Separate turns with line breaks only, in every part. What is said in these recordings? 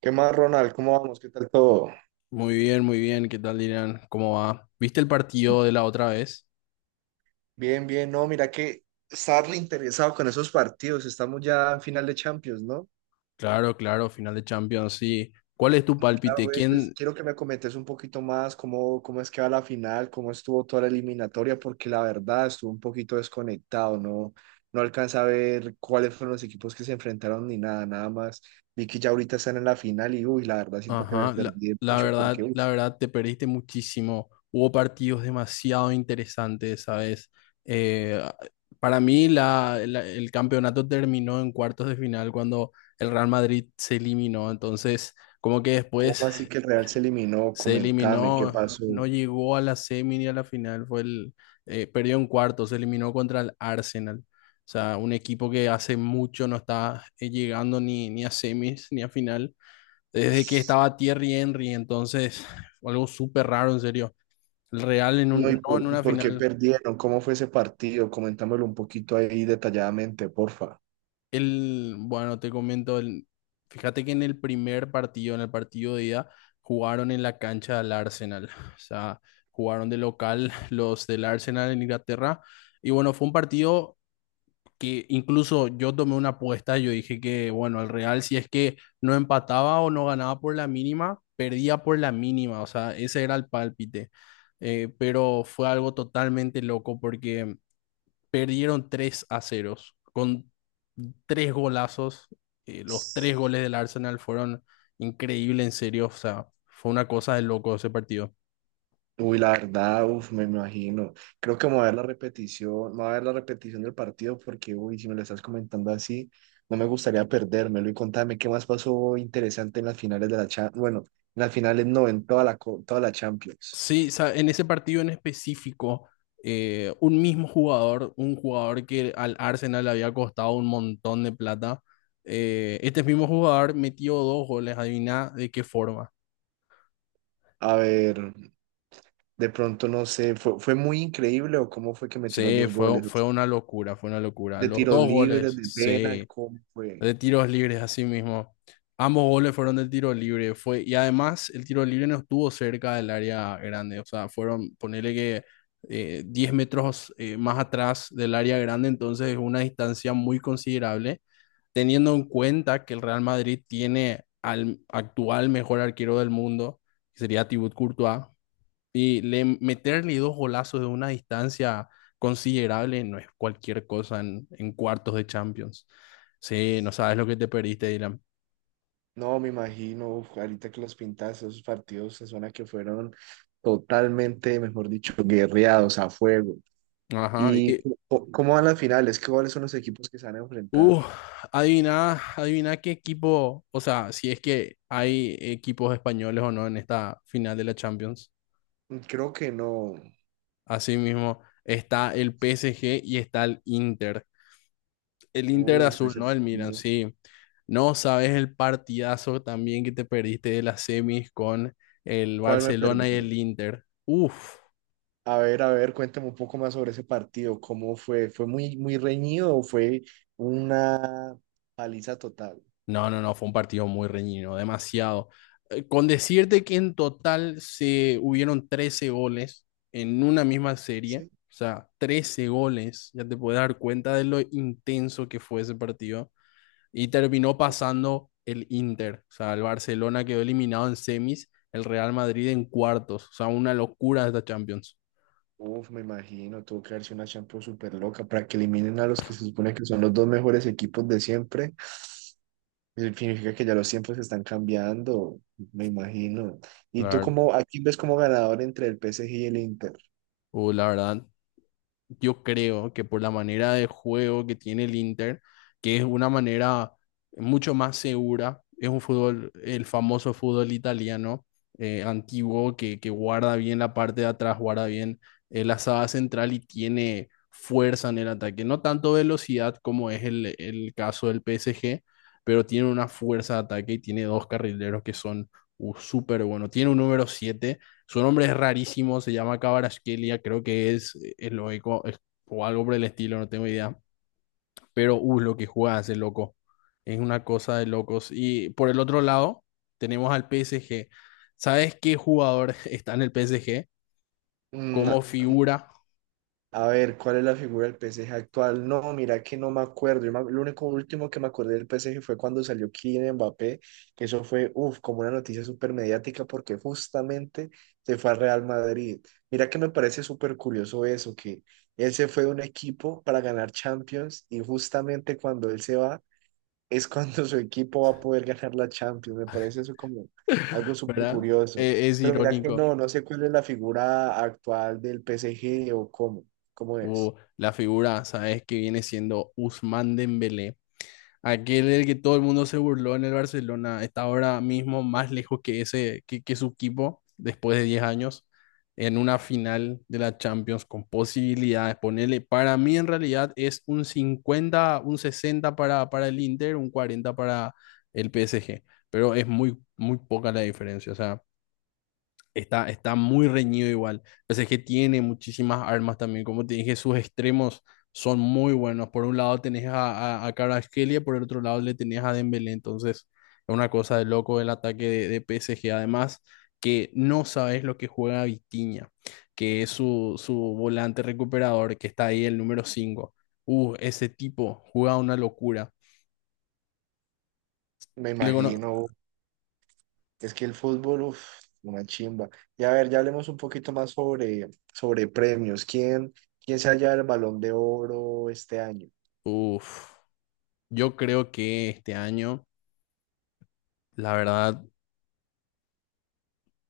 ¿Qué más, Ronald? ¿Cómo vamos? ¿Qué tal todo?
Muy bien, muy bien. ¿Qué tal, Irán? ¿Cómo va? ¿Viste el partido de la otra vez?
Bien, bien. No, mira que está interesado con esos partidos. Estamos ya en final de Champions, ¿no?
Claro, claro, final de Champions, sí. ¿Cuál es tu
Claro,
pálpite?
güey. Entonces,
¿Quién?
quiero que me comentes un poquito más cómo es que va la final, cómo estuvo toda la eliminatoria, porque la verdad estuvo un poquito desconectado, ¿no? No alcanza a ver cuáles fueron los equipos que se enfrentaron ni nada, nada más. Vi que ya ahorita están en la final y, uy, la verdad siento que me
Ajá,
perdí mucho, porque,
la verdad, te perdiste muchísimo. Hubo partidos demasiado interesantes, ¿sabes? Eh, para mí, el campeonato terminó en cuartos de final cuando el Real Madrid se eliminó. Entonces, como que
¿cómo
después
así que el Real se eliminó?
se
Comentame, ¿qué
eliminó,
pasó?
no llegó a la semi ni a la final, perdió en cuarto, se eliminó contra el Arsenal. O sea, un equipo que hace mucho no está llegando ni a semis ni a final, desde que estaba Thierry Henry. Entonces fue algo súper raro, en serio. El Real en
No,
un,
¿y
no en
por, y
una
por qué
final.
perdieron? ¿Cómo fue ese partido? Comentámoslo un poquito ahí detalladamente, porfa.
Bueno, te comento, fíjate que en el primer partido, en el partido de ida, jugaron en la cancha del Arsenal. O sea, jugaron de local los del Arsenal en Inglaterra. Y bueno, fue un partido que incluso yo tomé una apuesta. Yo dije que, bueno, el Real, si es que no empataba o no ganaba por la mínima, perdía por la mínima. O sea, ese era el pálpite. Pero fue algo totalmente loco porque perdieron 3 a 0 con tres golazos. Los tres goles del Arsenal fueron increíbles, en serio. O sea, fue una cosa de loco ese partido.
Uy, la verdad, uf, me imagino. Creo que me voy a ver la repetición, me voy a ver la repetición del partido porque, uy, si me lo estás comentando así, no me gustaría perdérmelo. Y contame qué más pasó interesante en las finales de la Champions. Bueno, en las finales no, en toda la Champions.
Sí, o sea, en ese partido en específico, un mismo jugador, un jugador que al Arsenal le había costado un montón de plata, este mismo jugador metió dos goles, adivina de qué forma.
A ver, de pronto no sé, ¿fue muy increíble o cómo fue que metió los
Sí,
dos
fue,
goles?
fue una locura, fue una locura.
¿De
Los
tiros
dos
libres,
goles,
de penal?
sí.
¿Cómo fue?
De tiros libres, así mismo. Ambos goles fueron de tiro libre. Fue, y además, el tiro libre no estuvo cerca del área grande. O sea, fueron, ponele que 10 metros más atrás del área grande. Entonces, es una distancia muy considerable. Teniendo en cuenta que el Real Madrid tiene al actual mejor arquero del mundo, que sería Thibaut Courtois, meterle dos golazos de una distancia considerable no es cualquier cosa en cuartos de Champions. Sí, no sabes lo que te perdiste, Dylan.
No, me imagino, uf, ahorita que los pintas, esos partidos se suena que fueron totalmente, mejor dicho, guerreados a fuego.
Ajá.
¿Y
Y
cómo van las finales? ¿Cuáles son los equipos que se van a enfrentar?
uh, adivina, adivina qué equipo, o sea, si es que hay equipos españoles o no en esta final de la Champions.
Creo que no.
Asimismo, está el PSG y está el Inter. El Inter
Uf,
azul,
ese
no el Milan,
partido.
sí. No sabes el partidazo también que te perdiste de las semis con el
¿Cuál me perdí?
Barcelona y el Inter. Uf,
A ver, cuéntame un poco más sobre ese partido. ¿Cómo fue? ¿Fue muy reñido o fue una paliza total?
no, no, no, fue un partido muy reñido, demasiado. Con decirte que en total se hubieron 13 goles en una misma serie,
Sí.
o sea, 13 goles, ya te puedes dar cuenta de lo intenso que fue ese partido. Y terminó pasando el Inter. O sea, el Barcelona quedó eliminado en semis, el Real Madrid en cuartos. O sea, una locura esta Champions.
Uf, me imagino, tuvo que haberse una Champions súper loca para que eliminen a los que se supone que son los dos mejores equipos de siempre. Significa que ya los tiempos están cambiando, me imagino. ¿Y tú
Claro,
cómo a quién ves como ganador entre el PSG y el Inter?
la verdad, yo creo que por la manera de juego que tiene el Inter, que es una manera mucho más segura, es un fútbol, el famoso fútbol italiano antiguo que guarda bien la parte de atrás, guarda bien la saga central y tiene fuerza en el ataque. No tanto velocidad como es el caso del PSG, pero tiene una fuerza de ataque y tiene dos carrileros que son súper buenos. Tiene un número siete, su nombre es rarísimo, se llama Cabaraskelia, creo que es eslovaco o algo por el estilo, no tengo idea. Pero, lo que juega ese loco. Es una cosa de locos. Y por el otro lado, tenemos al PSG. ¿Sabes qué jugador está en el PSG?
Mm.
Como figura,
A ver, ¿cuál es la figura del PSG actual? No, mira que no me acuerdo. Lo único último que me acordé del PSG fue cuando salió Kylian Mbappé, que eso fue, uff, como una noticia súper mediática porque justamente se fue al Real Madrid. Mira que me parece súper curioso eso, que él se fue de un equipo para ganar Champions y justamente cuando él se va es cuando su equipo va a poder ganar la Champions. Me parece eso como algo súper
¿verdad?
curioso.
Es
Pero mira que
irónico.
no, no sé cuál es la figura actual del PSG o cómo
Uh,
es.
la figura, ¿sabes qué viene siendo Ousmane Dembélé? Aquel del que todo el mundo se burló en el Barcelona está ahora mismo más lejos que que su equipo después de 10 años en una final de la Champions con posibilidades. Ponerle, para mí en realidad es un 50 un 60 para el Inter, un 40 para el PSG, pero es muy, muy poca la diferencia. O sea, está, está muy reñido igual. O sea, es que tiene muchísimas armas también. Como te dije, sus extremos son muy buenos. Por un lado tenés a Kvaratskhelia, por el otro lado le tenés a Dembélé. Entonces, es una cosa de loco el ataque de PSG. Además, que no sabes lo que juega Vitinha, que es su volante recuperador, que está ahí el número cinco. Ese tipo juega una locura.
Me
Le cono-
imagino, es que el fútbol, uf, una chimba. Y a ver, ya hablemos un poquito más sobre, sobre premios. ¿Quién se halla el Balón de Oro este año?
Uf, yo creo que este año, la verdad,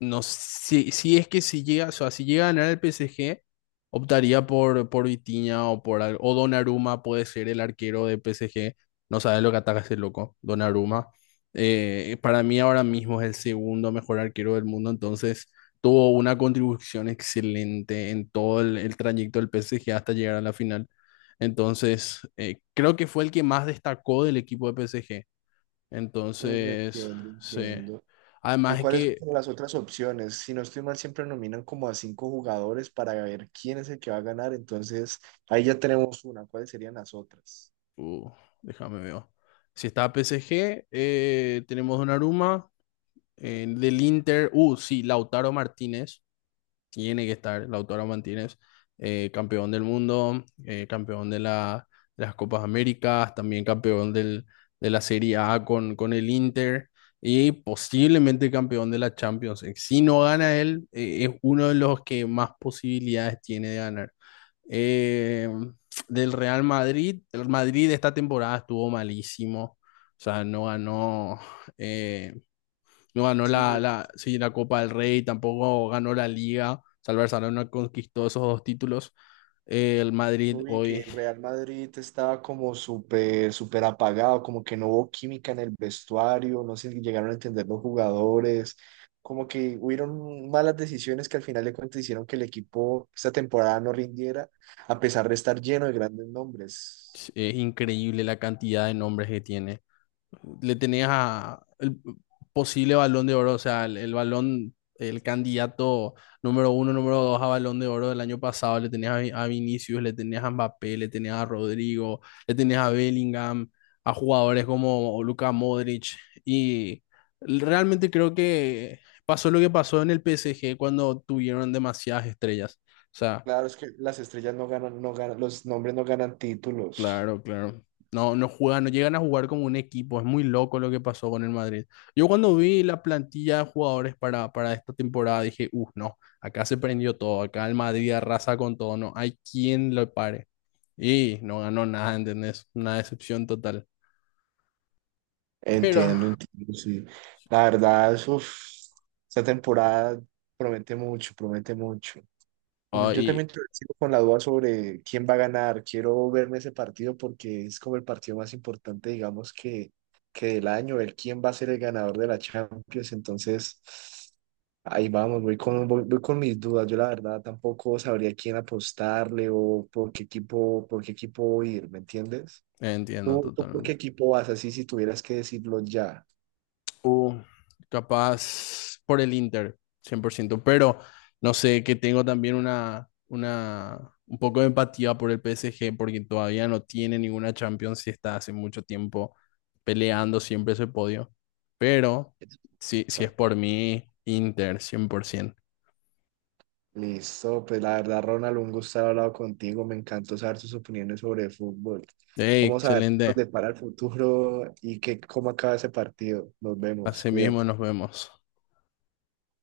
no, si es que si llega, o sea, si llega a ganar el PSG, optaría por Vitinha o por o Donnarumma puede ser el arquero de PSG. No sabe lo que ataca ese loco, Donnarumma. Para mí ahora mismo es el segundo mejor arquero del mundo, entonces tuvo una contribución excelente en todo el trayecto del PSG hasta llegar a la final. Entonces, creo que fue el que más destacó del equipo de PSG.
Mm.
Entonces,
Entiendo,
sí.
entiendo. ¿Y
Además es
cuáles son
que
como las otras opciones? Si no estoy mal, siempre nominan como a cinco jugadores para ver quién es el que va a ganar. Entonces, ahí ya tenemos una. ¿Cuáles serían las otras?
Uh, déjame ver. Si está PSG, tenemos Donnarumma. Del Inter, sí, Lautaro Martínez, tiene que estar Lautaro Martínez, campeón del mundo, campeón de, de las Copas Américas, también campeón de la Serie A con el Inter y posiblemente campeón de la Champions League. Si no gana él, es uno de los que más posibilidades tiene de ganar. Eh, Del Real Madrid, el Madrid esta temporada estuvo malísimo, o sea, no ganó, eh, no ganó
Sí, mira,
sí, la Copa del Rey, tampoco ganó la Liga. Salvar Barcelona conquistó esos dos títulos. El Madrid
yo vi que
hoy
el Real Madrid estaba como súper apagado, como que no hubo química en el vestuario, no se llegaron a entender los jugadores, como que hubieron malas decisiones que al final de cuentas hicieron que el equipo esta temporada no rindiera, a pesar de estar lleno de grandes nombres.
es increíble la cantidad de nombres que tiene. Le tenías a el posible balón de oro, o sea, el balón, el candidato número uno, número dos a balón de oro del año pasado, le tenías a, a Vinicius, le tenías a Mbappé, le tenías a Rodrigo, le tenías a Bellingham, a jugadores como Luka Modric, y realmente creo que pasó lo que pasó en el PSG cuando tuvieron demasiadas estrellas. O sea,
Claro, es que las estrellas no ganan, no ganan, los nombres no ganan títulos.
claro, claro. No, no juegan, no llegan a jugar como un equipo. Es muy loco lo que pasó con el Madrid. Yo cuando vi la plantilla de jugadores para esta temporada dije, uff, no, acá se prendió todo, acá el Madrid arrasa con todo, no hay quien lo pare. Y no ganó nada, ¿entendés? Una decepción total. Pero,
Entiendo, entiendo, sí. La verdad, uf, esta temporada promete mucho, promete mucho.
ahí
Sigo con la duda sobre quién va a ganar. Quiero verme ese partido porque es como el partido más importante, digamos, que del año, el quién va a ser el ganador de la Champions. Entonces, ahí vamos, voy con mis dudas. Yo la verdad tampoco sabría quién apostarle o por qué equipo ir, ¿me entiendes?
entiendo
¿Tú por qué
totalmente.
equipo vas así si tuvieras que decirlo ya?
Uh, Capaz por el Inter, 100%, pero no sé, que tengo también un poco de empatía por el PSG porque todavía no tiene ninguna Champions y está hace mucho tiempo peleando siempre ese podio, pero si es por mí, Inter, 100%.
Listo, pues la verdad, Ronald, un gusto haber hablado contigo. Me encantó saber tus opiniones sobre el fútbol.
Ey,
Vamos a ver qué nos
excelente,
depara el futuro y qué, cómo acaba ese partido. Nos vemos,
así mismo
cuídate.
nos vemos.